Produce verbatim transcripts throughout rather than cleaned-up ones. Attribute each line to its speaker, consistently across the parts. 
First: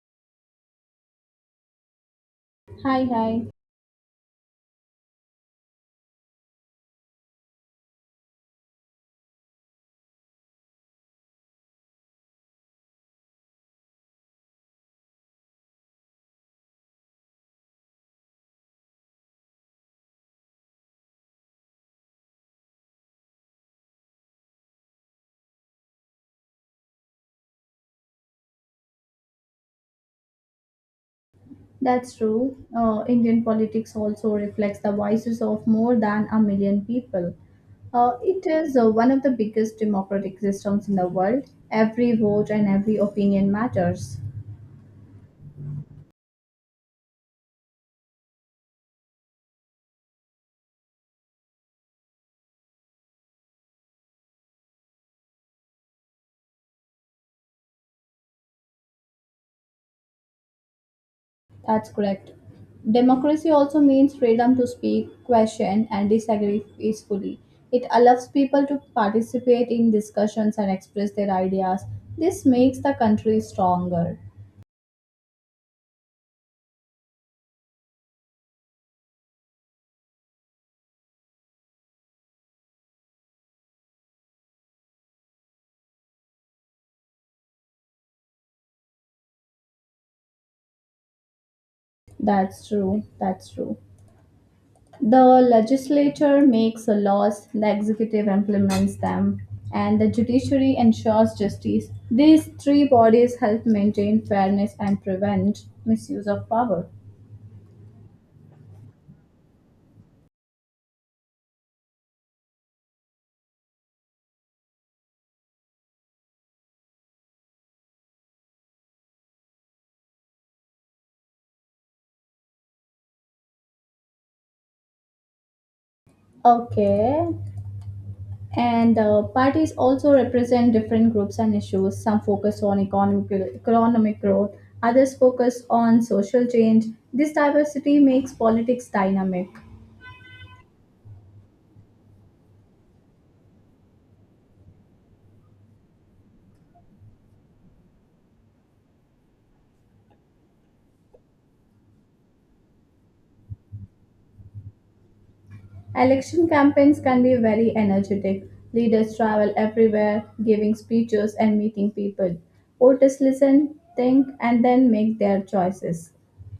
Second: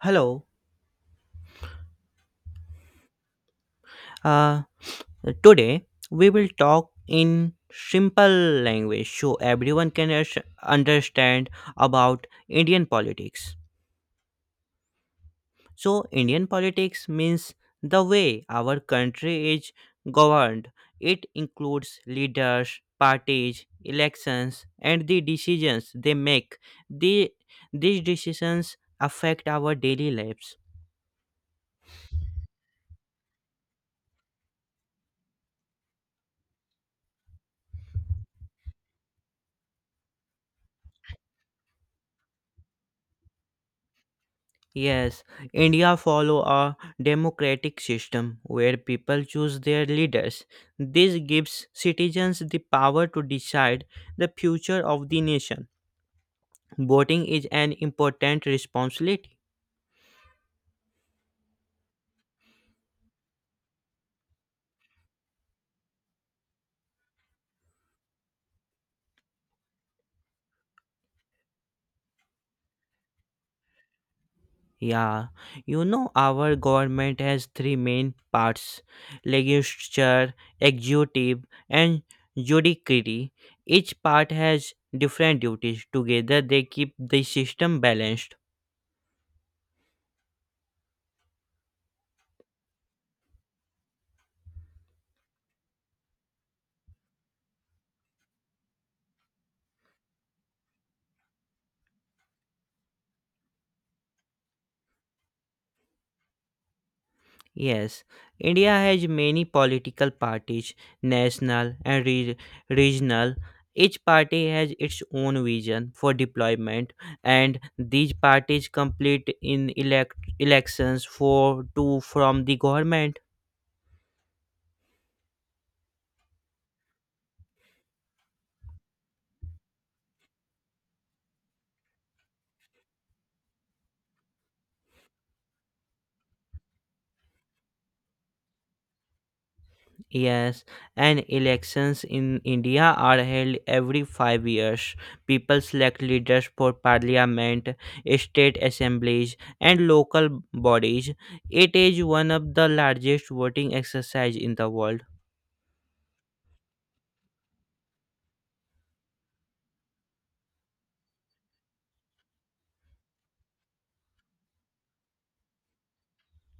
Speaker 1: Hello.
Speaker 2: Hi, hi.
Speaker 1: Uh, Today we will talk in simple language so everyone can us- understand about Indian politics. So, Indian politics means the way our country is governed. It includes leaders, parties, elections, and the decisions they make. The, these decisions affect our daily lives.
Speaker 2: That's true. Uh, Indian politics also reflects the voices of more than a million people. Uh, it is uh, one of the biggest democratic systems in the world. Every vote and every opinion matters.
Speaker 1: Yes, India follow a democratic system where people choose their leaders. This gives citizens the power to decide the future of the nation. Voting is an important responsibility.
Speaker 2: That's correct. Democracy also means freedom to speak, question, and disagree peacefully. It allows people to participate in discussions and express their ideas. This makes the country stronger.
Speaker 1: Yeah, you know our government has three main parts: legislature, executive, and judiciary. Each part has different duties. Together, they keep the system balanced.
Speaker 2: That's true. That's true. The legislature makes laws, the executive implements them, and the judiciary ensures justice. These three bodies help maintain fairness and prevent misuse of power.
Speaker 1: Yes, India has many political parties, national and re- regional. Each party has its own vision for deployment, and these parties compete in elect- elections for to from the government.
Speaker 2: Okay. And uh, parties also represent different groups and issues. Some focus on economic, economic growth, others focus on social change. This diversity makes politics dynamic.
Speaker 1: Yes, and elections in India are held every five years. People select leaders for parliament, state assemblies, and local bodies. It is one of the largest voting exercise in the world.
Speaker 2: Election campaigns can be very energetic. Leaders travel everywhere, giving speeches and meeting people. Voters listen, think, and then make their choices.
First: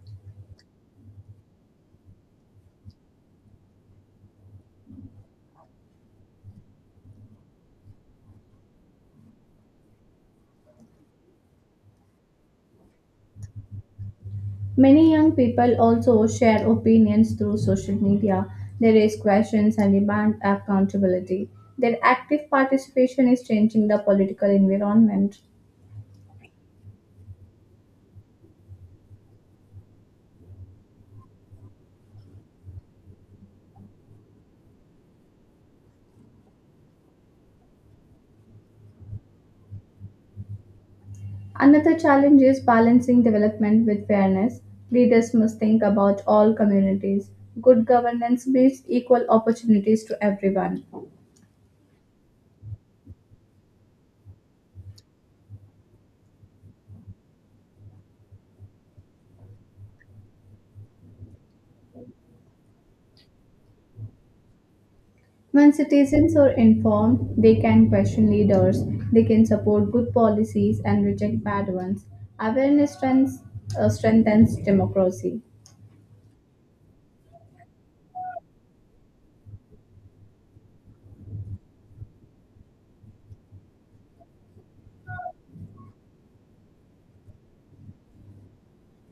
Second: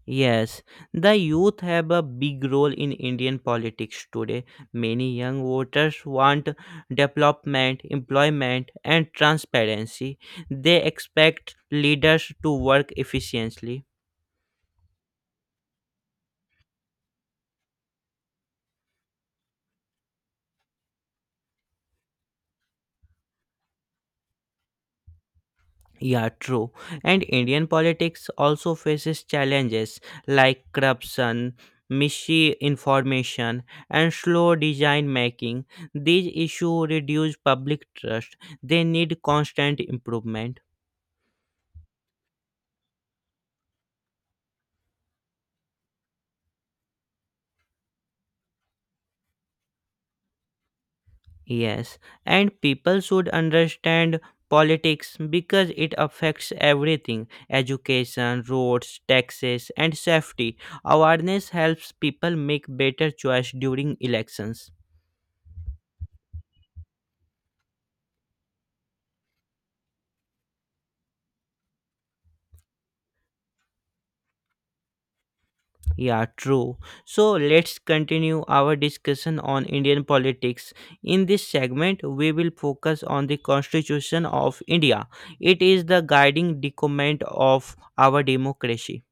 Speaker 1: Yes, the youth have a big role in Indian politics today. Many young voters want development, employment, and transparency. They expect leaders to work efficiently.
Speaker 2: Many young people also share opinions through social media. They raise questions and demand accountability. Their active participation is changing the political environment.
Speaker 1: Yeah, true. And Indian politics also faces challenges like corruption, misinformation, and slow design making. These issues reduce public trust. They need constant improvement.
Speaker 2: Another challenge is balancing development with fairness. Leaders must think about all communities. Good governance means equal opportunities to everyone.
Speaker 1: Yes, and people should understand politics because it affects everything education, roads, taxes, and safety. Awareness helps people make better choice during elections.
Speaker 2: When citizens are informed, they can question leaders, they can support good policies and reject bad ones. Awareness strengthens, uh, Strengthens democracy.
Speaker 1: Yeah, true. So let's continue our discussion on Indian politics. In this segment, we will focus on the Constitution of India. It is the guiding document of our democracy.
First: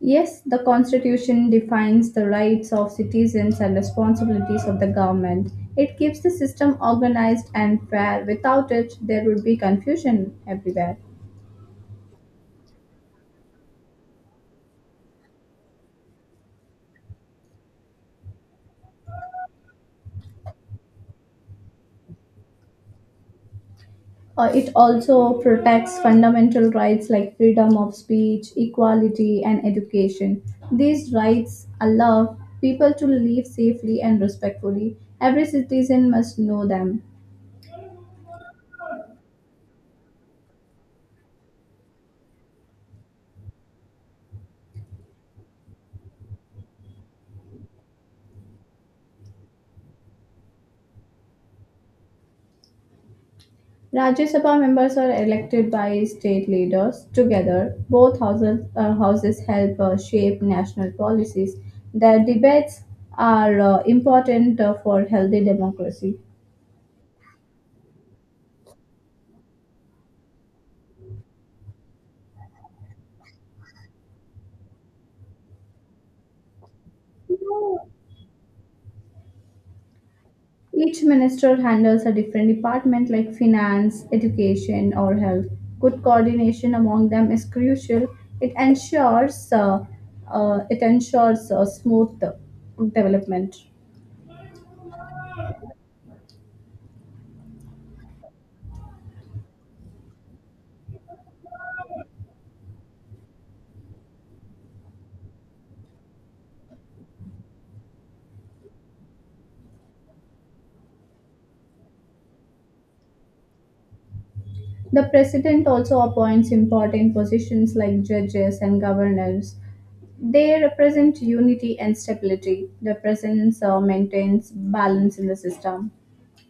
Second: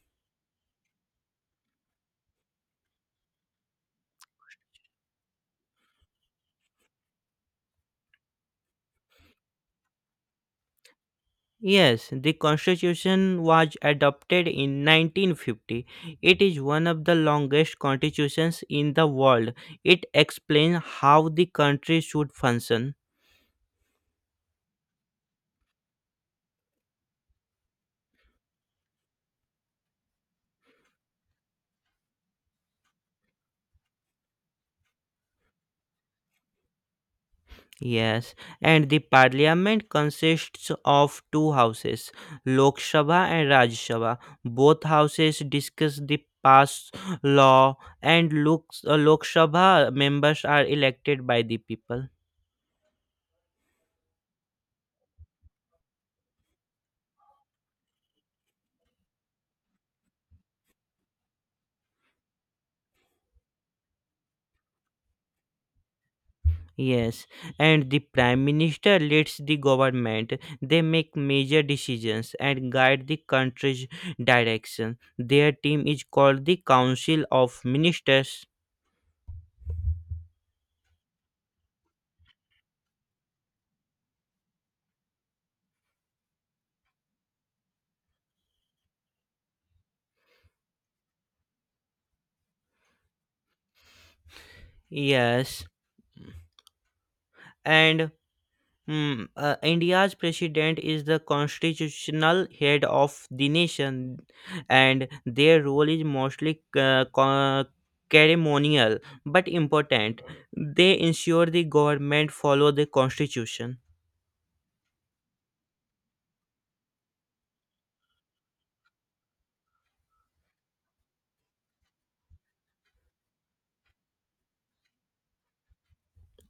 Speaker 2: Yes, the Constitution defines the rights of citizens and responsibilities of the government. It keeps the system organized and fair. Without it, there would be confusion everywhere.
Speaker 1: Yes, the constitution was adopted in nineteen fifty. It is one of the longest constitutions in the world. It explains how the country should function.
Speaker 2: Uh, it also protects fundamental rights like freedom of speech, equality, and education. These rights allow people to live safely and respectfully. Every citizen must know them.
Speaker 1: Yes, and the parliament consists of two houses, Lok Sabha and Raj Sabha. Both houses discuss the pass law, and Lok, uh, Lok Sabha members are elected by the people.
Speaker 2: Rajya Sabha members are elected by state leaders. Together, both houses, uh, houses help uh, shape national policies. Their debates are uh, important uh, for healthy democracy.
Speaker 1: Yes, and the prime minister leads the government. They make major decisions and guide the country's direction. Their team is called the Council of Ministers.
Speaker 2: Each minister handles a different department like finance, education, or health. Good coordination among them is crucial. It ensures uh, uh, it ensures uh, smooth uh, development.
Speaker 1: Yes, and Hmm, uh, India's president is the constitutional head of the nation, and their role is mostly uh, co- ceremonial but important. They ensure the government follow the constitution.
Speaker 2: The president also appoints important positions like judges and governors. They represent unity and stability. Their presence uh, maintains balance in the system.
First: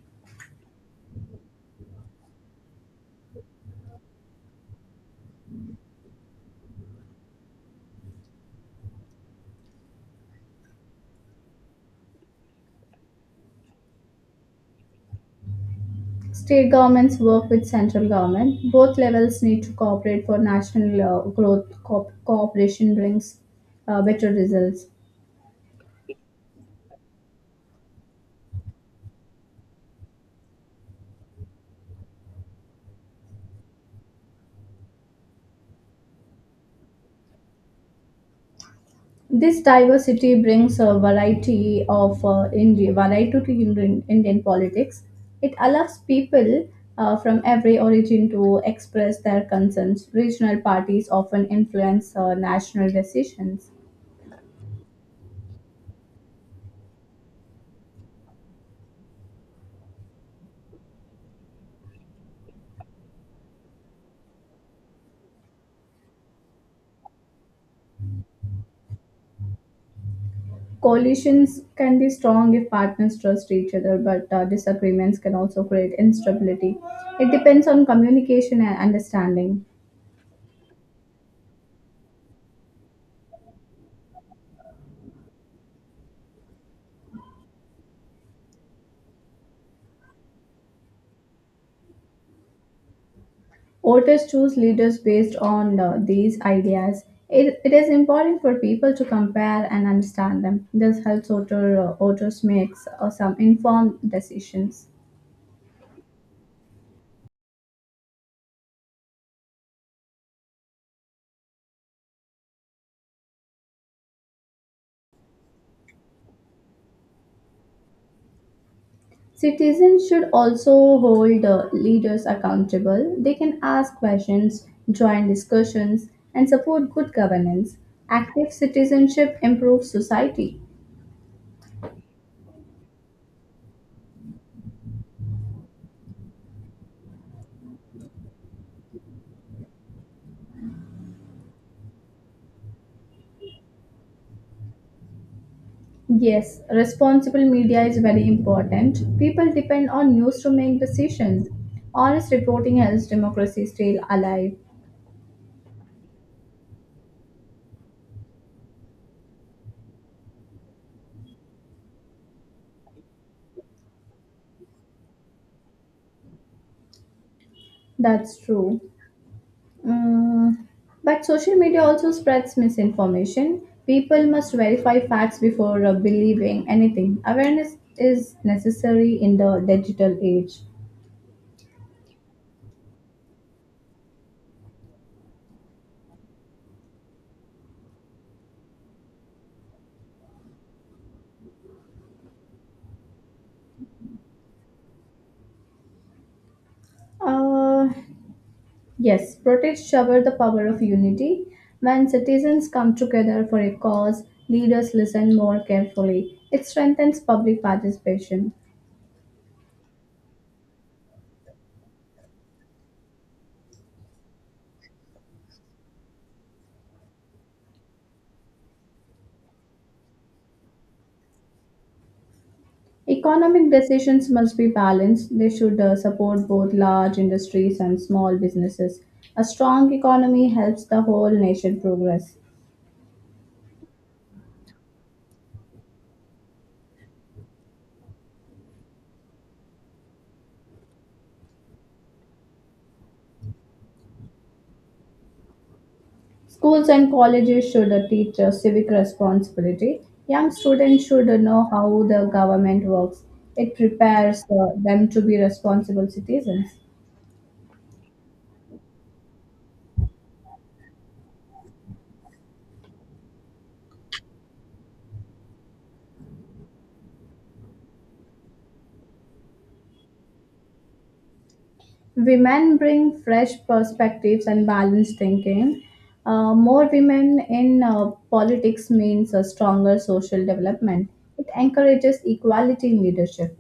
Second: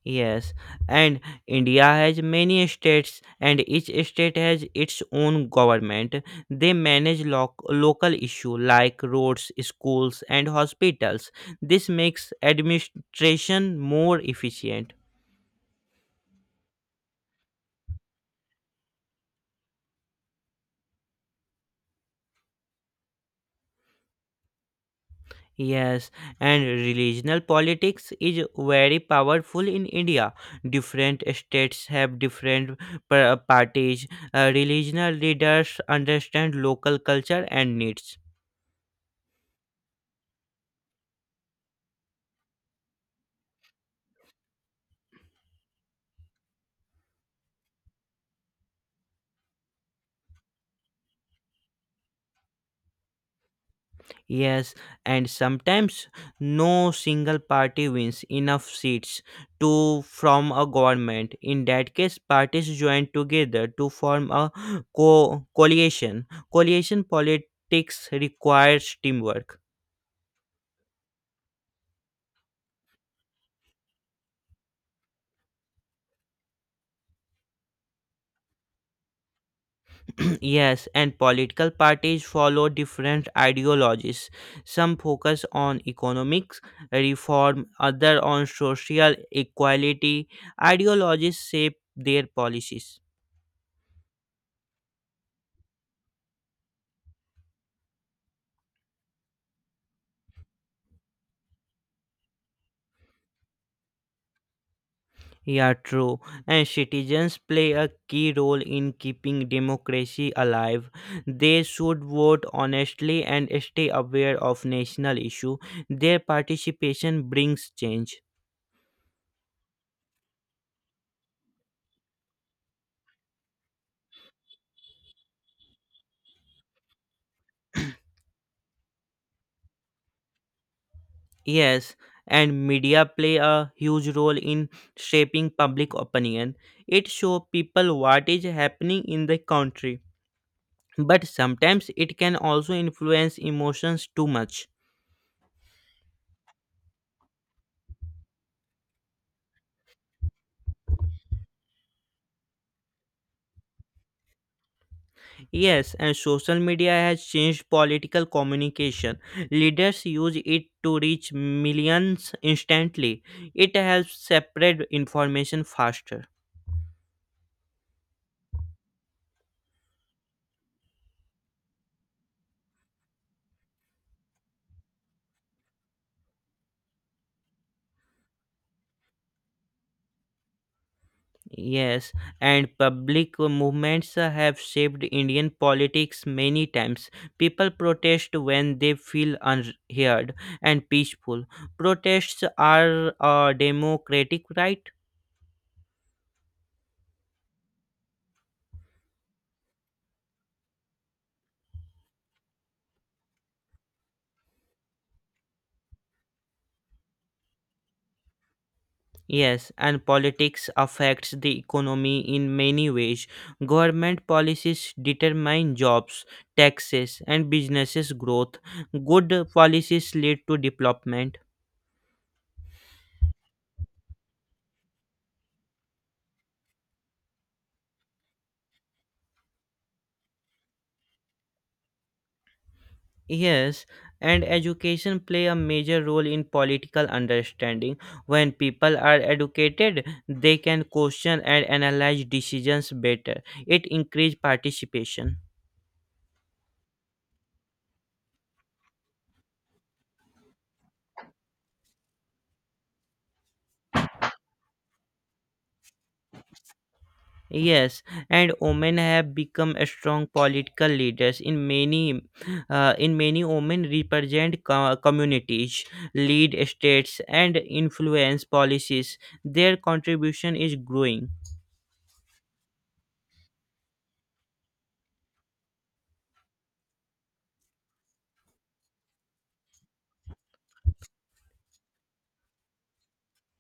Speaker 1: Yes, and India has many states, and each state has its own government. They manage loc local issues like roads, schools, and hospitals. This makes administration more efficient.
Speaker 2: State governments work with central government. Both levels need to cooperate for national uh, growth. Co- cooperation brings uh, better results.
Speaker 1: Yes, and regional politics is very powerful in India. Different states have different pa- parties. Uh, regional leaders understand local culture and needs.
Speaker 2: This diversity brings a variety of uh, Indian variety to Indian, Indian politics. It allows people uh, from every origin to express their concerns. Regional parties often influence uh, national decisions.
Speaker 1: Yes, and sometimes no single party wins enough seats to from a government. In that case, parties join together to form a co- coalition. Coalition politics requires teamwork.
Speaker 2: Coalitions can be strong if partners trust each other, but uh, disagreements can also create instability. It depends on communication and understanding.
Speaker 1: Yes, and political parties follow different ideologies. Some focus on economics reform, other on social equality. Ideologies shape their policies.
Speaker 2: Voters choose leaders based on uh, these ideas. It, it is important for people to compare and understand them. This helps voter, uh, voters make uh, some informed decisions.
Speaker 1: Yeah, true. And citizens play a key role in keeping democracy alive. They should vote honestly and stay aware of national issue. Their participation brings change.
Speaker 2: Citizens should also hold uh, leaders accountable. They can ask questions, join discussions, and support good governance. Active citizenship improves society.
Speaker 1: Yes, and media play a huge role in shaping public opinion. It shows people what is happening in the country. But sometimes it can also influence emotions too much.
Speaker 2: Yes, responsible media is very important. People depend on news to make decisions. Honest reporting helps democracy stay alive.
Speaker 1: Yes, and social media has changed political communication. Leaders use it to reach millions instantly. It helps separate information faster.
Speaker 2: That's true. Mm, But social media also spreads misinformation. People must verify facts before uh, believing anything. Awareness is necessary in the digital age.
Speaker 1: Yes, and public movements have shaped Indian politics many times. People protest when they feel unheard and peaceful. Protests are a democratic right.
Speaker 2: Uh, Yes, protests shower the power of unity. When citizens come together for a cause, leaders listen more carefully. It strengthens public participation.
Speaker 1: Yes, and politics affects the economy in many ways. Government policies determine jobs, taxes, and businesses' growth. Good policies lead to development.
Speaker 2: Economic decisions must be balanced. They should uh, support both large industries and small businesses. A strong economy helps the whole nation progress.
Speaker 1: Yes, and education play a major role in political understanding. When people are educated, they can question and analyze decisions better. It increase participation.
Speaker 2: Schools and colleges should uh, teach uh, civic responsibility. Young students should uh, know how the government works. It prepares uh, them to be responsible citizens.
Speaker 1: Yes, and women have become a strong political leaders. In many, uh, in many, women represent co- communities, lead states, and influence policies. Their contribution is growing.
Speaker 2: Women bring fresh perspectives and balanced thinking. Uh, more women in uh, politics means a stronger social development. It encourages equality in leadership.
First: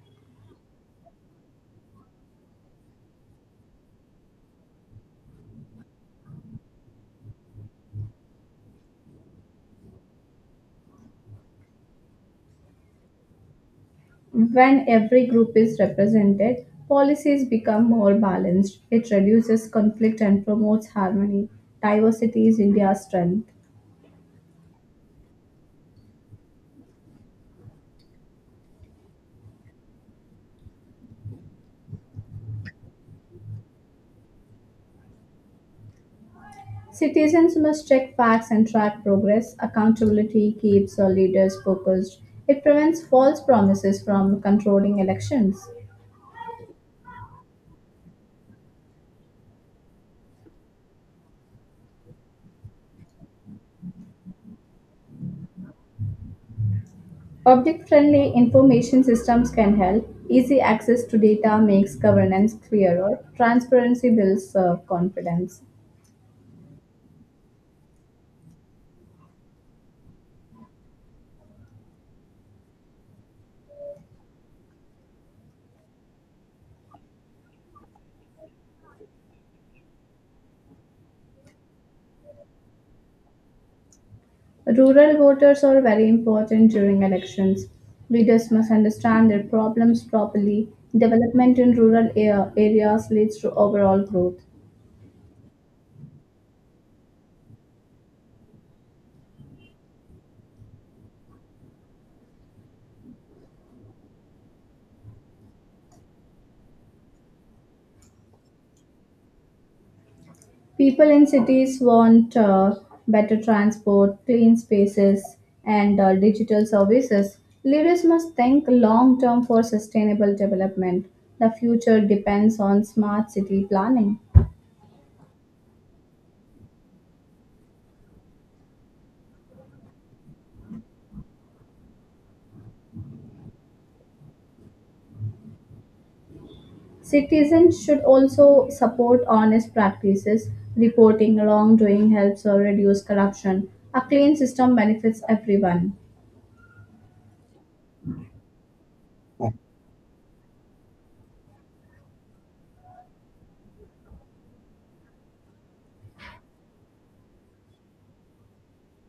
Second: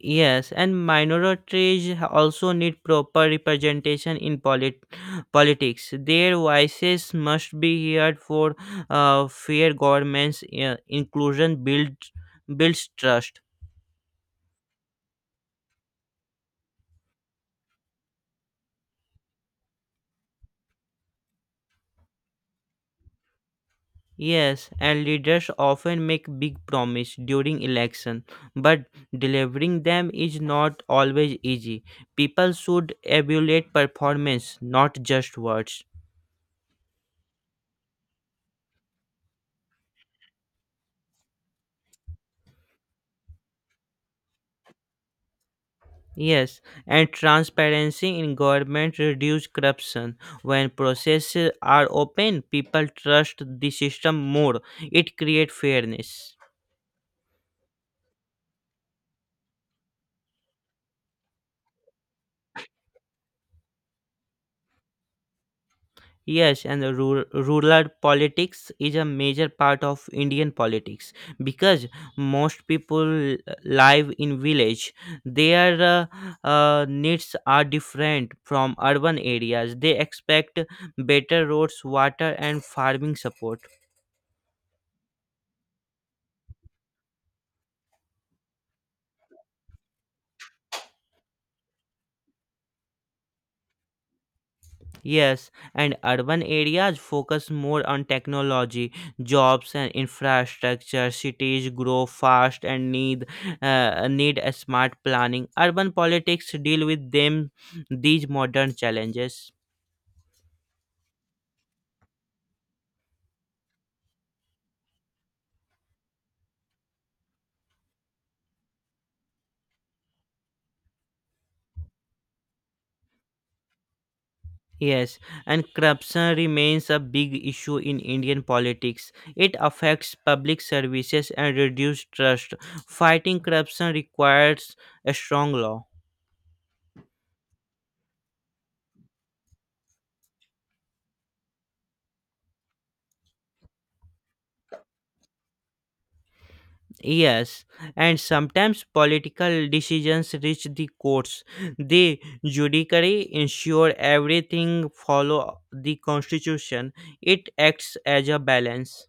Speaker 1: Yes, and minorities also need proper representation in polit- politics. Their voices must be heard for uh, fair governments. Uh, inclusion builds builds trust.
Speaker 2: When every group is represented, policies become more balanced. It reduces conflict and promotes harmony. Diversity is India's strength.
Speaker 1: Yes, and leaders often make big promise during election, but delivering them is not always easy. People should evaluate performance, not just words.
Speaker 2: Citizens must check facts and track progress. Accountability keeps our leaders focused. It prevents false promises from controlling elections.
Speaker 1: Yes, and transparency in government reduce corruption. When processes are open, people trust the system more. It creates fairness.
Speaker 2: Public friendly information systems can help. Easy access to data makes governance clearer. Transparency builds uh, confidence.
Speaker 1: Yes, and the rural, rural politics is a major part of Indian politics because most people live in village. Their uh, uh, needs are different from urban areas. They expect better roads, water, and farming support.
Speaker 2: Rural voters are very important during elections. Leaders must understand their problems properly. Development in rural a- areas leads to overall growth.
Speaker 1: Yes, and urban areas focus more on technology, jobs and infrastructure. Cities grow fast and need uh, need a smart planning. Urban politics deal with them these modern challenges.
Speaker 2: People in cities want uh, better transport, clean spaces, and uh, digital services. Leaders must think long term for sustainable development. The future depends on smart city planning.
Speaker 1: Yes, and corruption remains a big issue in Indian politics. It affects public services and reduces trust. Fighting corruption requires a strong law.
Speaker 2: Citizens should also support honest practices. Reporting wrongdoing helps or reduce corruption. A clean system benefits everyone.
Speaker 1: Yes, and sometimes political decisions reach the courts. The judiciary ensure everything follow the constitution. It acts as a balance.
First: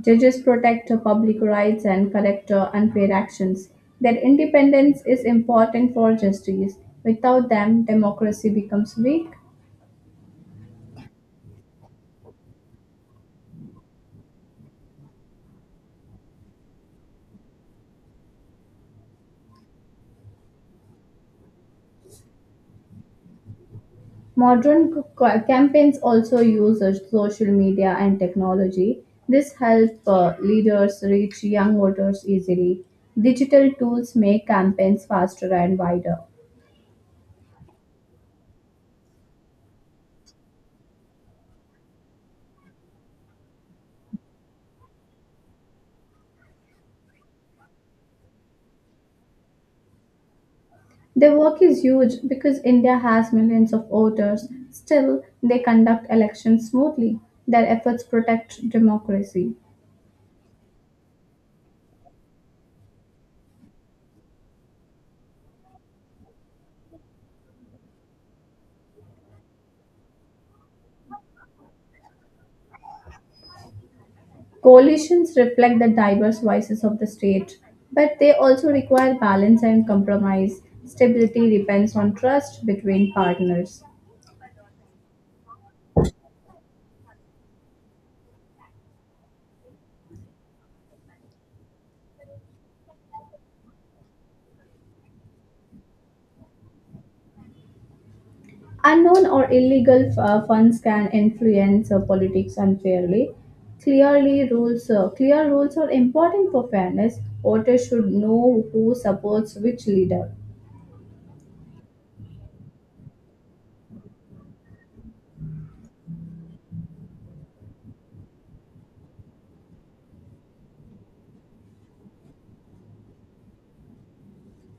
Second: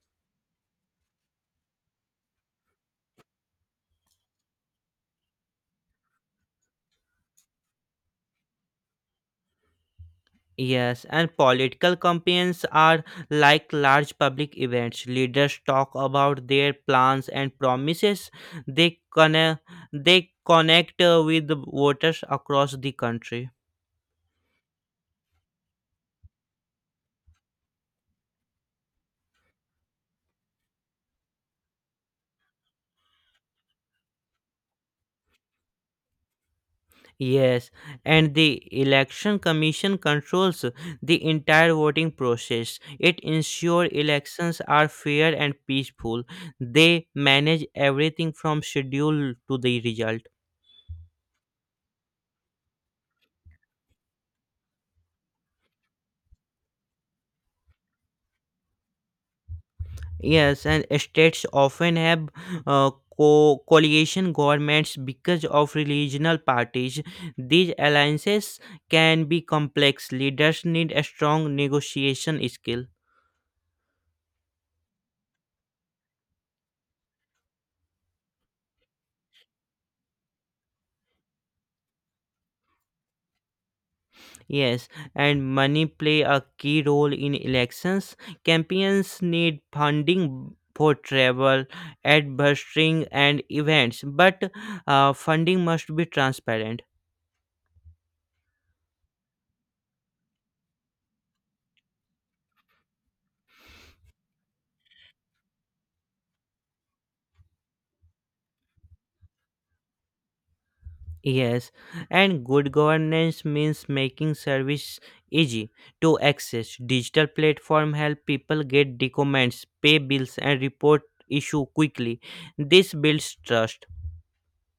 Speaker 2: Judges protect public rights and correct unfair actions. Their independence is important for justice. Without them, democracy becomes weak.
Speaker 1: Yes, and political campaigns are like large public events. Leaders talk about their plans and promises. They connect, they connect uh, with voters across the country.
Speaker 2: Modern c- c- campaigns also use uh, social media and technology. This helps uh, leaders reach young voters easily. Digital tools make campaigns faster and wider.
Speaker 1: Yes, and the Election Commission controls the entire voting process. It ensures elections are fair and peaceful. They manage everything from schedule to the result.
Speaker 2: Their work is huge because India has millions of voters. Still, they conduct elections smoothly. Their efforts protect democracy.
Speaker 1: Yes, and states often have uh, co- coalition governments because of regional parties. These alliances can be complex. Leaders need a strong negotiation skill.
Speaker 2: Coalitions reflect the diverse voices of the state, but they also require balance and compromise. Stability depends on trust between partners.
Speaker 1: Yes, and money play a key role in elections. Campaigns need funding for travel, advertising, and events, but uh, funding must be transparent.
Speaker 2: Unknown or illegal uh, funds can influence uh, politics unfairly. Clearly, rules uh, clear rules are important for fairness. Voters should know who supports which leader.
Speaker 1: Yes, and good governance means making service easy to access. Digital platform help people get documents, pay bills, and report issue quickly. This builds trust.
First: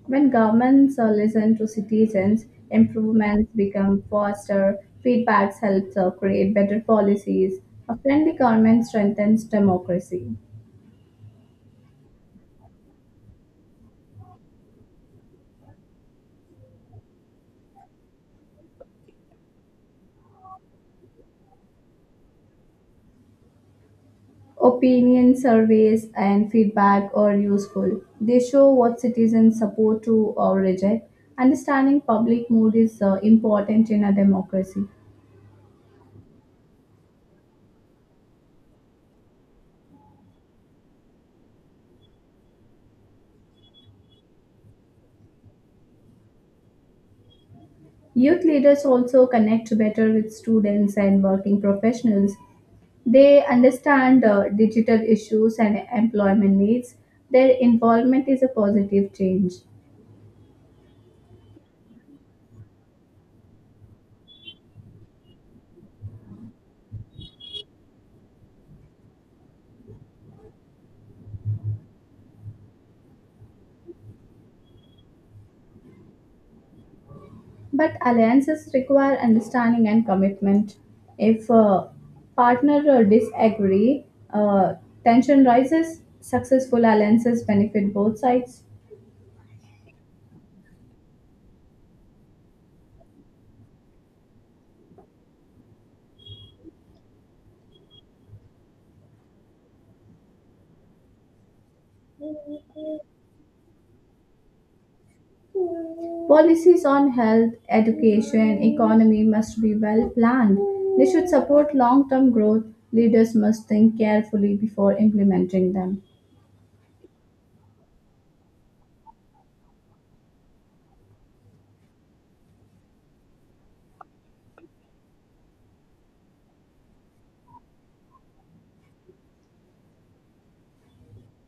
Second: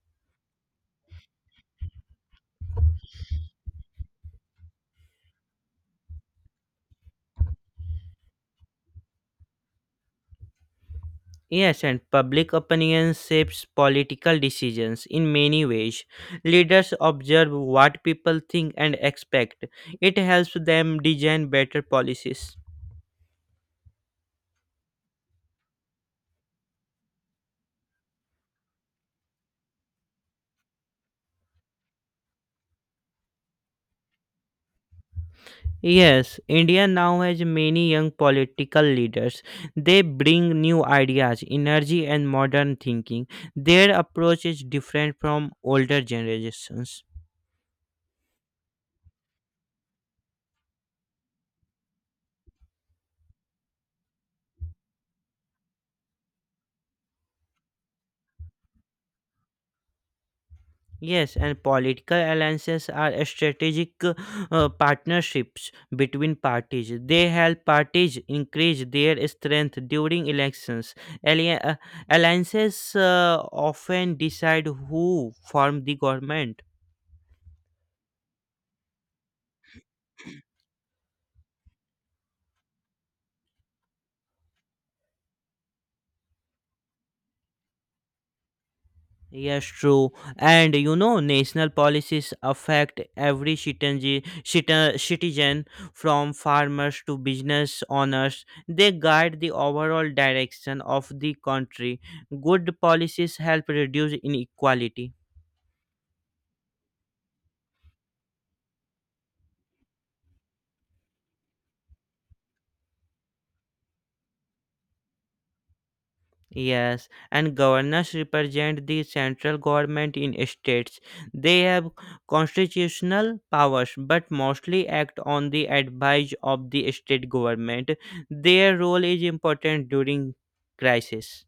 Speaker 2: When governments uh, listen to citizens, improvements become faster, feedbacks helps uh, create better policies. A friendly government strengthens democracy.
Speaker 1: Yes, and public opinion shapes political decisions in many ways. Leaders observe what people think and expect. It helps them design better policies.
Speaker 2: Opinion surveys and feedback are useful. They show what citizens support to or reject. Understanding public mood is uh, important in a democracy.
Speaker 1: Yes, India now has many young political leaders. They bring new ideas, energy, and modern thinking. Their approach is different from older generations.
Speaker 2: Youth leaders also connect better with students and working professionals. They understand uh, digital issues and employment needs. Their involvement is a positive change.
Speaker 1: Yes, and political alliances are strategic uh, partnerships between parties. They help parties increase their strength during elections. Alli- uh, Alliances uh, often decide who form the government.
Speaker 2: But alliances require understanding and commitment. If a partner uh, disagree, uh, tension rises. Successful alliances benefit both sides.
Speaker 1: Yes, true. And you know, national policies affect every citizen, citi- citizen from farmers to business owners. They guide the overall direction of the country. Good policies help reduce inequality.
Speaker 2: Policies on health, education, economy must be well planned. They should support long term growth. Leaders must think carefully before implementing them.
Speaker 1: Yes, and governors represent the central government in states. They have constitutional powers but mostly act on the advice of the state government. Their role is important during crisis.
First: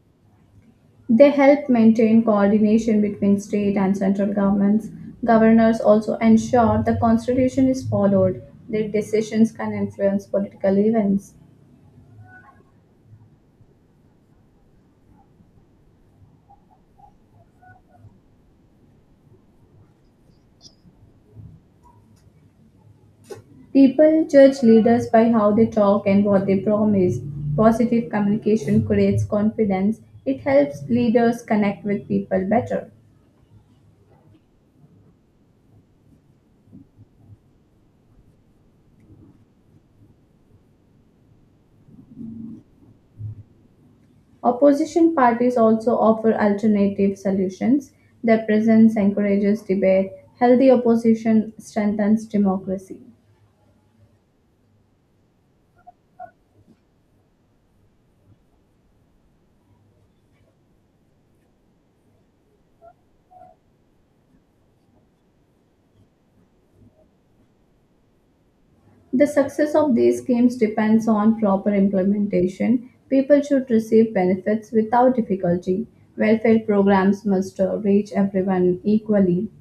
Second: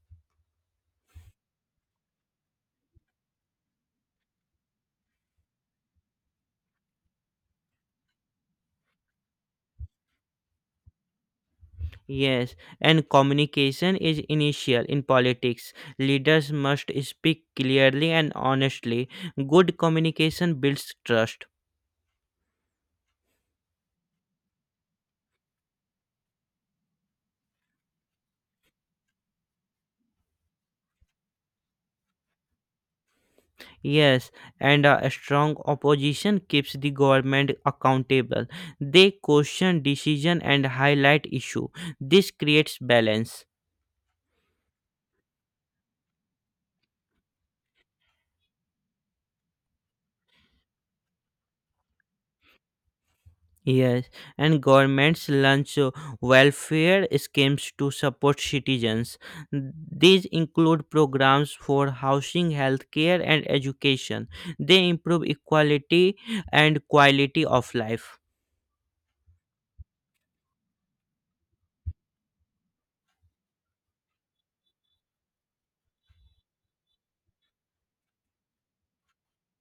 Speaker 2: They help maintain coordination between state and central governments. Governors also ensure the constitution is followed. Their decisions can influence political events.
Speaker 1: Yes, and communication is initial in politics. Leaders must speak clearly and honestly. Good communication builds trust.
Speaker 2: People judge leaders by how they talk and what they promise. Positive communication creates confidence. It helps leaders connect with people better.
Speaker 1: Yes, and a strong opposition keeps the government accountable. They question decision and highlight issue. This creates balance.
Speaker 2: Opposition parties also offer alternative solutions. Their presence encourages debate. Healthy opposition strengthens democracy.
Speaker 1: Yes, and governments launch uh, welfare schemes to support citizens. These include programs for housing, healthcare, and education. They improve equality and quality of life.
Speaker 2: The success of these schemes depends on proper implementation. People should receive benefits without difficulty. Welfare programs must uh, reach everyone equally.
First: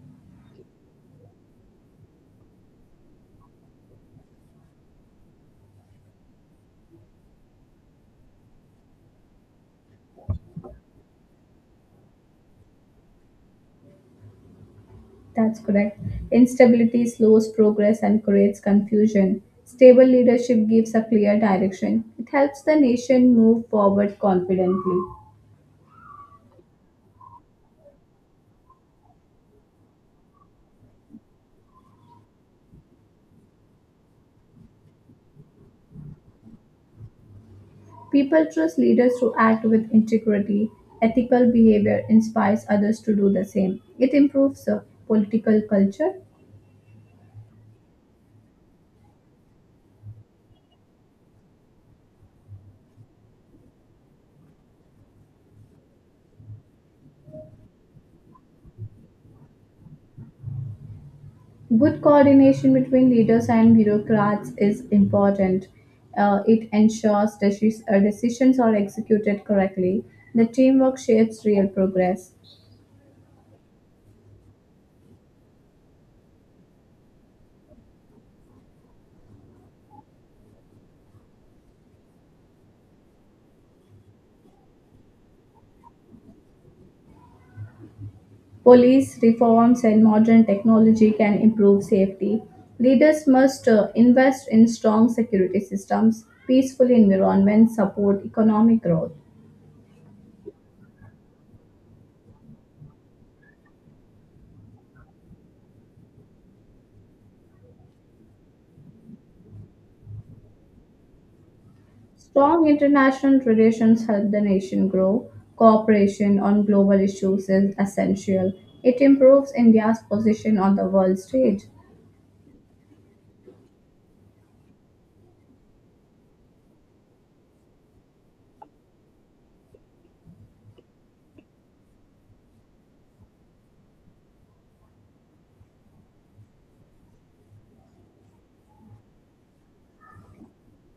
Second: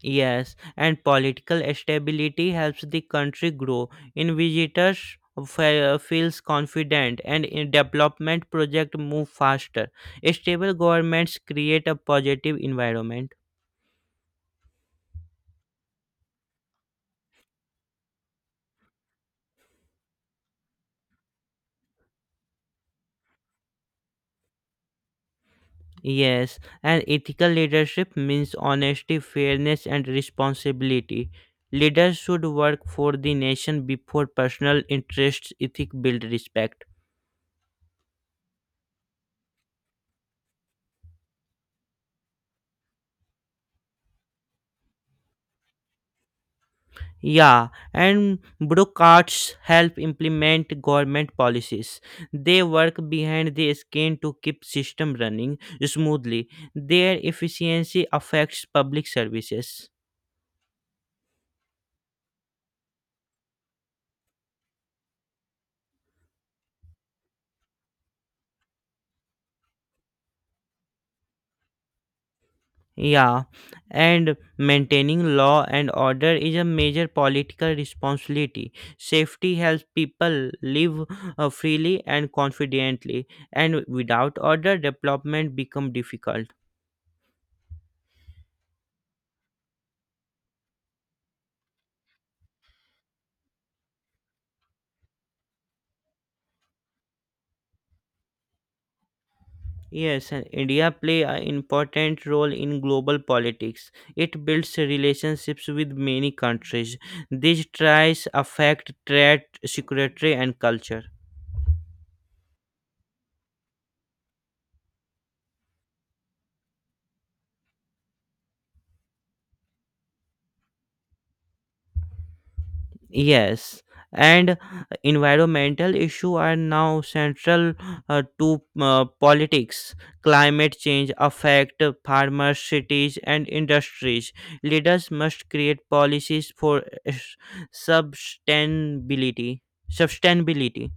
Speaker 1: Yes, and political stability helps the country grow. In visitors fe- feels confident and in development project move faster. Stable governments create a positive environment.
Speaker 2: That's correct. Instability slows progress and creates confusion. Stable leadership gives a clear direction. It helps the nation move forward confidently.
Speaker 1: Yes, and ethical leadership means honesty, fairness and responsibility. Leaders should work for the nation before personal interests. Ethic build respect.
Speaker 2: People trust leaders who act with integrity. Ethical behavior inspires others to do the same. It improves the political culture.
Speaker 1: Yeah, and bureaucrats help implement government policies. They work behind the scene to keep system running smoothly. Their efficiency affects public services.
Speaker 2: Good coordination between leaders and bureaucrats is important. Uh, it ensures deci- uh, decisions are executed correctly. The teamwork shapes real progress.
Speaker 1: Yeah, and maintaining law and order is a major political responsibility. Safety helps people live uh, freely and confidently, and without order, development becomes difficult.
Speaker 2: Police reforms and modern technology can improve safety. Leaders must uh, invest in strong security systems, peaceful environments support economic growth.
Speaker 1: Yes, and India play an important role in global politics. It builds relationships with many countries. These ties affect trade, security, and culture.
Speaker 2: Strong international traditions help the nation grow. Cooperation on global issues is essential. It improves India's position on the world stage.
Speaker 1: Yes, and environmental issues are now central uh, to uh, politics. Climate change affect farmers, cities, and industries. Leaders must create policies for uh, s- sustainability. Sustainability.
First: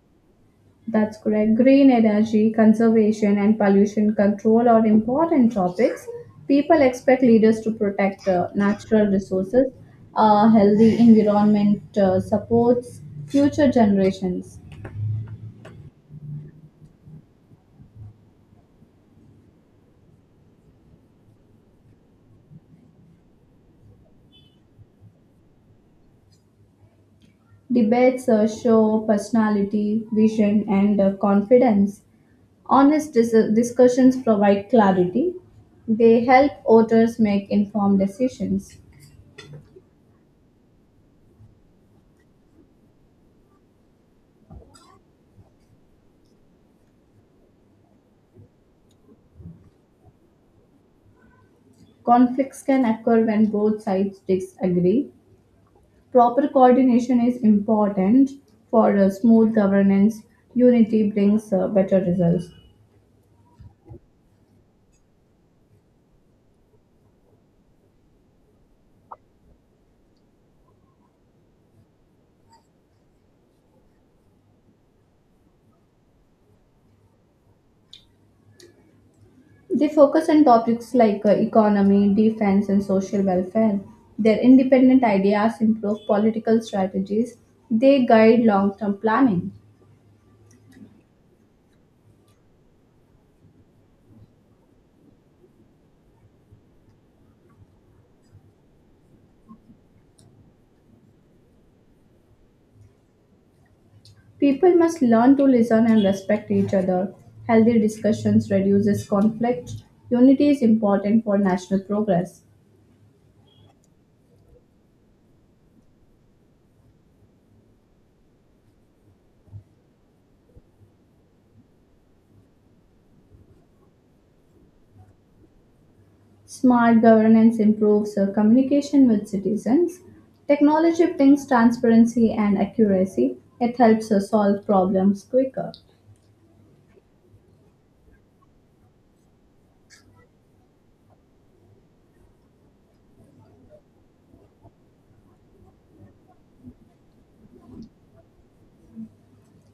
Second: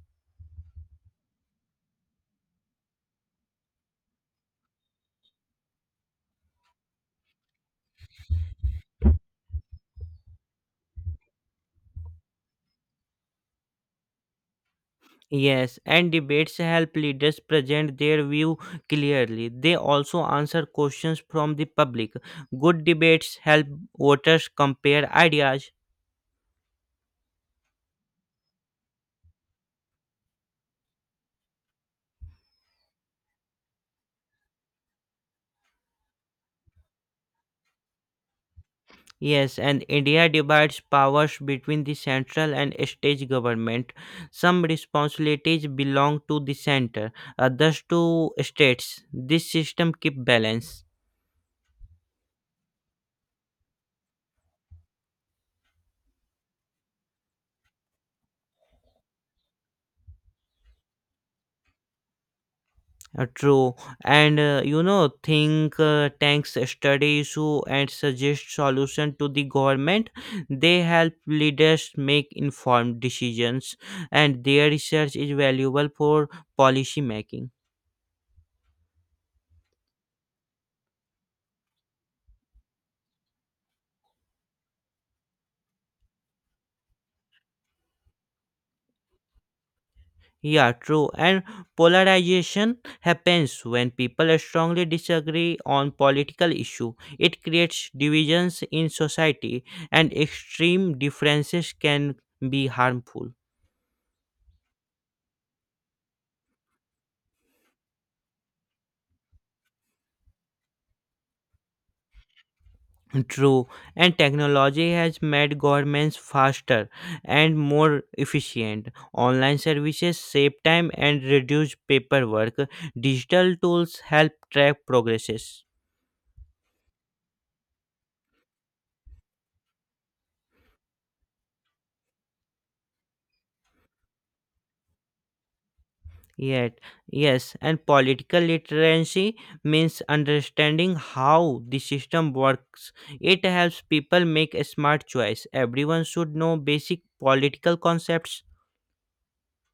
Speaker 2: That's correct. Green energy, conservation, and pollution control are important topics. People expect leaders to protect uh, natural resources. A healthy environment uh, supports future generations.
Speaker 1: Yes, and debates help leaders present their view clearly. They also answer questions from the public. Good debates help voters compare ideas.
Speaker 2: Debates uh, show personality, vision, and uh, confidence. Honest dis- discussions provide clarity. They help voters make informed decisions.
Speaker 1: Yes, and India divides powers between the central and state government. Some responsibilities belong to the center, others to states. This system keeps balance.
Speaker 2: Conflicts can occur when both sides disagree. Proper coordination is important for uh, smooth governance. Unity brings uh, better results.
Speaker 1: Uh, True, and uh, you know, think uh, tanks study issue and suggest solution to the government. They help leaders make informed decisions, and their research is valuable for policy making.
Speaker 2: They focus on topics like uh, economy, defense, and social welfare. Their independent ideas improve political strategies. They guide long term planning.
Speaker 1: Yeah, true. And polarization happens when people strongly disagree on political issue. It creates divisions in society, and extreme differences can be harmful.
Speaker 2: People must learn to listen and respect each other. Healthy discussions reduces conflict. Unity is important for national progress.
Speaker 1: True, and technology has made governments faster and more efficient. Online services save time and reduce paperwork. Digital tools help track progresses.
Speaker 2: Smart governance improves uh, communication with citizens. Technology brings transparency and accuracy. It helps us solve problems quicker.
Speaker 1: Yet, yes, and political literacy means understanding how the system works. It helps people make a smart choice. Everyone should know basic political concepts.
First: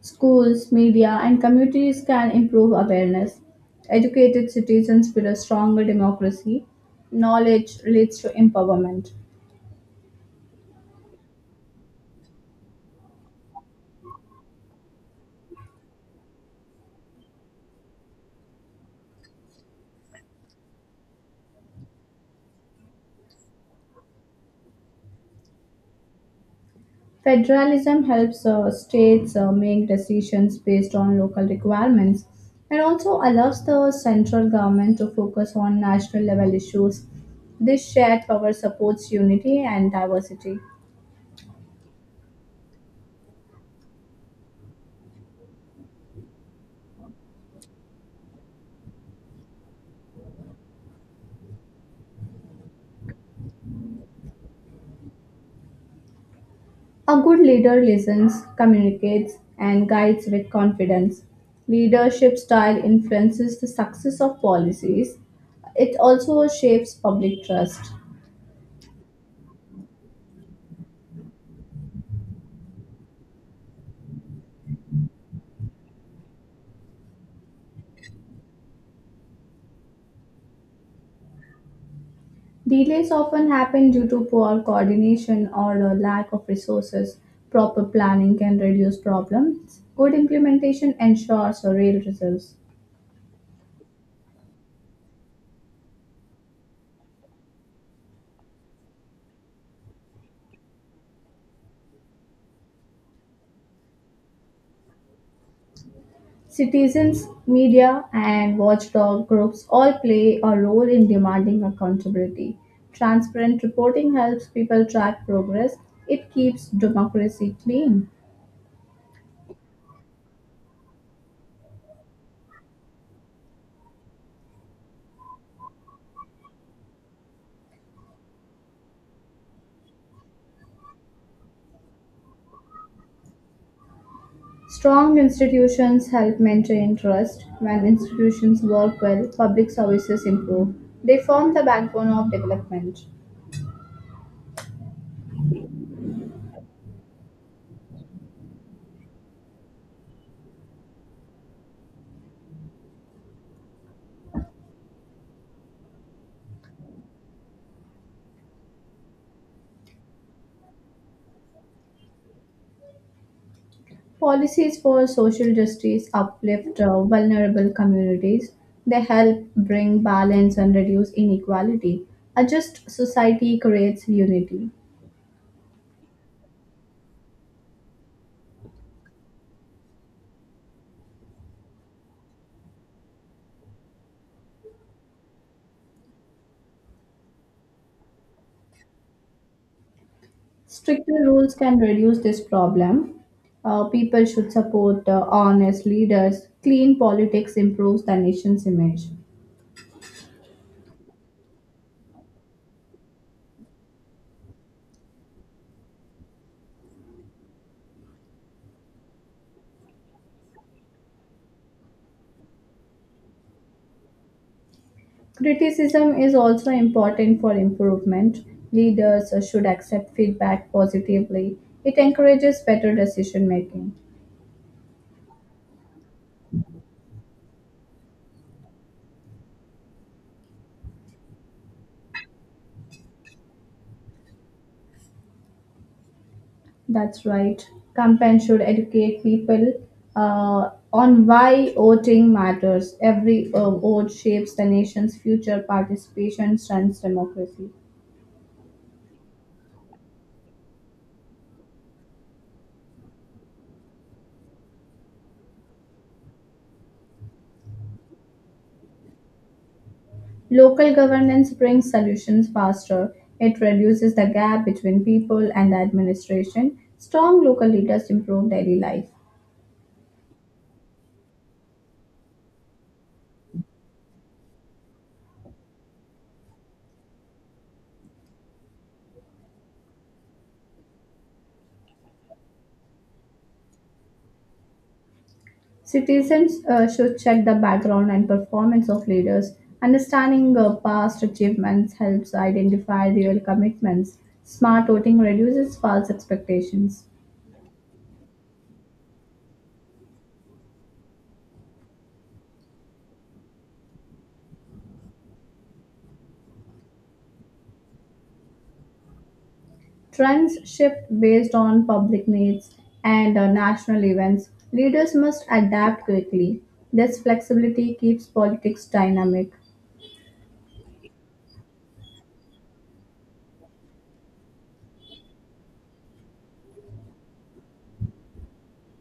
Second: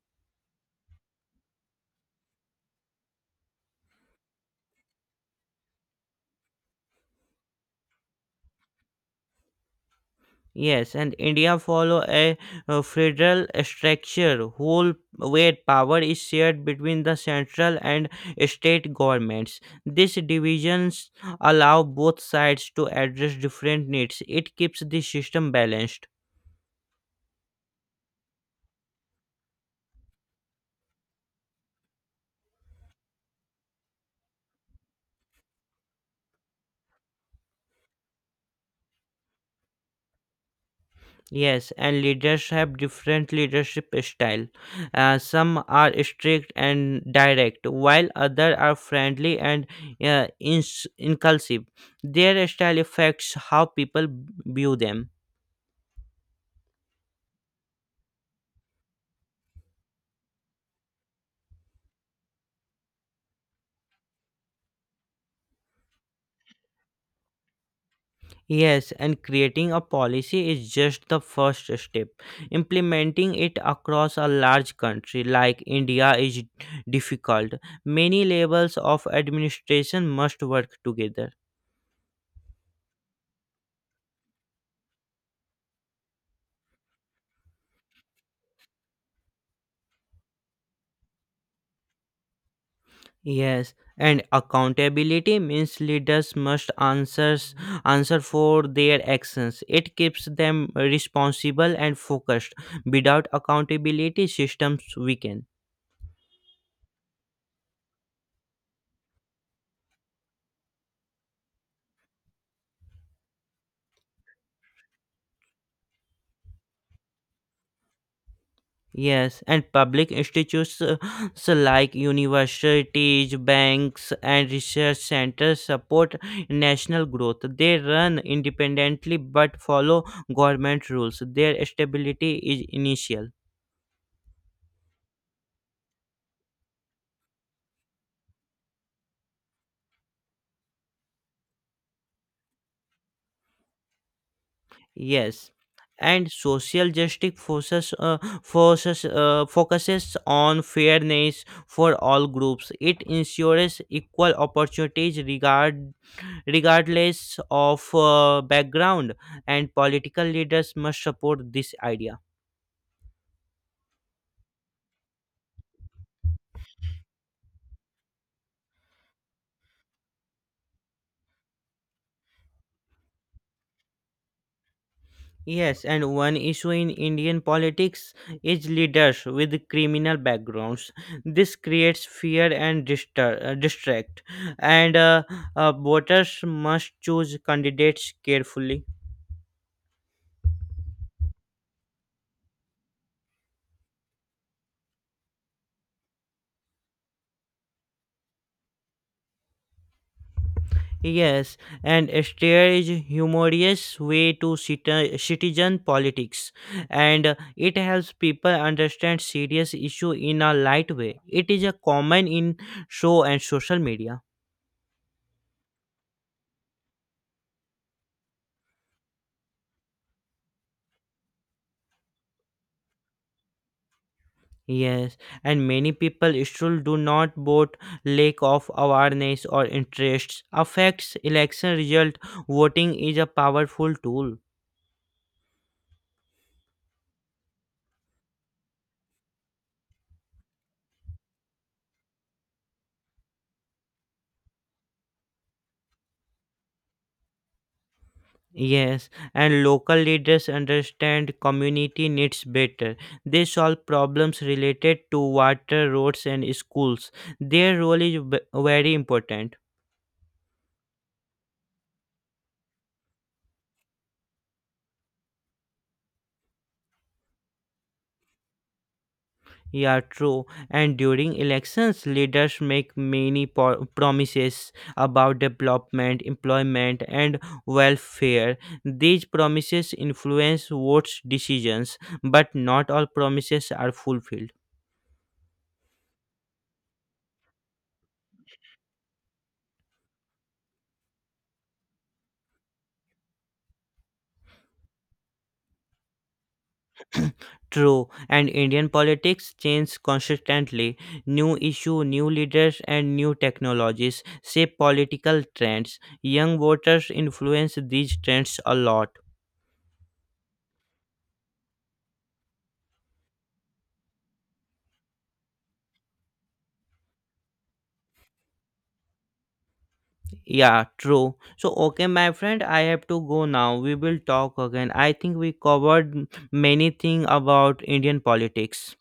Speaker 2: Schools, media, and communities can improve awareness. Educated citizens build a stronger democracy. Knowledge leads to empowerment.
Speaker 1: Yes, and India follow a, uh, federal structure whole where power is shared between the central and state governments. These divisions allow both sides to address different needs. It keeps the system balanced.
Speaker 2: Federalism helps uh, states uh, make decisions based on local requirements and also allows the central government to focus on national level issues. This shared power supports unity and diversity.
Speaker 1: Yes, and leaders have different leadership style. Uh, some are strict and direct, while others are friendly and uh, ins- inclusive. Their style affects how people view them.
Speaker 2: A good leader listens, communicates, and guides with confidence. Leadership style influences the success of policies. It also shapes public trust.
Speaker 1: Yes, and creating a policy is just the first step. Implementing it across a large country like India is difficult. Many levels of administration must work together.
Speaker 2: Delays often happen due to poor coordination or a lack of resources. Proper planning can reduce problems. Good implementation ensures real results.
Speaker 1: Yes, and accountability means leaders must answers, answer for their actions. It keeps them responsible and focused. Without accountability, systems weaken.
Speaker 2: Citizens, media, and watchdog groups all play a role in demanding accountability. Transparent reporting helps people track progress. It keeps democracy clean.
Speaker 1: Yes, and public institutes uh, so like universities, banks, and research centers support national growth. They run independently but follow government rules. Their stability is initial.
Speaker 2: Strong institutions help maintain trust. When institutions work well, public services improve. They form the backbone of development.
Speaker 1: Yes. And social justice forces, uh, forces, uh, focuses on fairness for all groups. It ensures equal opportunities regard. regardless of uh, background, and political leaders must support this idea.
Speaker 2: Policies for social justice uplift uh, vulnerable communities. They help bring balance and reduce inequality. A just society creates unity.
Speaker 1: Yes, and one issue in Indian politics is leaders with criminal backgrounds. This creates fear and distra- uh, distract, and uh, uh, voters must choose candidates carefully.
Speaker 2: Stricter rules can reduce this problem. Uh, people should support uh, honest leaders. Clean politics improves the nation's image.
Speaker 1: Yes, and satire is humorous way to citi- citizen politics, and uh, it helps people understand serious issue in a light way. It is a common in show and social media.
Speaker 2: Criticism is also important for improvement. Leaders should accept feedback positively. It encourages better decision making.
Speaker 1: Yes, and many people still do not vote. Lack of awareness or interests affects election result. Voting is a powerful tool.
Speaker 2: That's right. Campaigns should educate people uh, on why voting matters. Every uh, vote shapes the nation's future. Participation strengthens democracy.
Speaker 1: Yes, and local leaders understand community needs better. They solve problems related to water, roads, and schools. Their role is ve- very important.
Speaker 2: Local governance brings solutions faster. It reduces the gap between people and the administration. Strong local leaders improve daily life.
Speaker 1: Yeah, true. And during elections, leaders make many po- promises about development, employment, and welfare. These promises influence votes decisions, but not all promises are fulfilled.
Speaker 2: Citizens uh, should check the background and performance of leaders. Understanding uh, past achievements helps identify real commitments. Smart voting reduces false expectations.
Speaker 1: True, and Indian politics change constantly. New issue, new leaders, and new technologies shape political trends. Young voters influence these trends a lot.
Speaker 2: Trends shift based on public needs and uh, national events. Leaders must adapt quickly. This flexibility keeps politics dynamic.
Speaker 1: Yeah, true. So, okay, my friend, I have to go now. We will talk again. I think we covered many things about Indian politics.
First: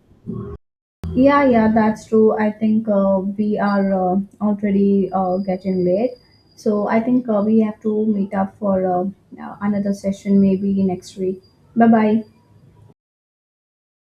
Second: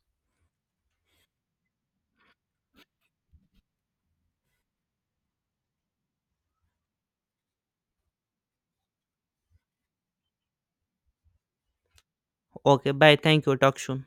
Speaker 2: Yeah, yeah, that's true. I think uh, we are uh, already uh, getting late. So I think uh, we have to meet up for uh, uh, another session maybe next week. Bye bye.
Speaker 1: Okay, bye. Thank you. Talk soon.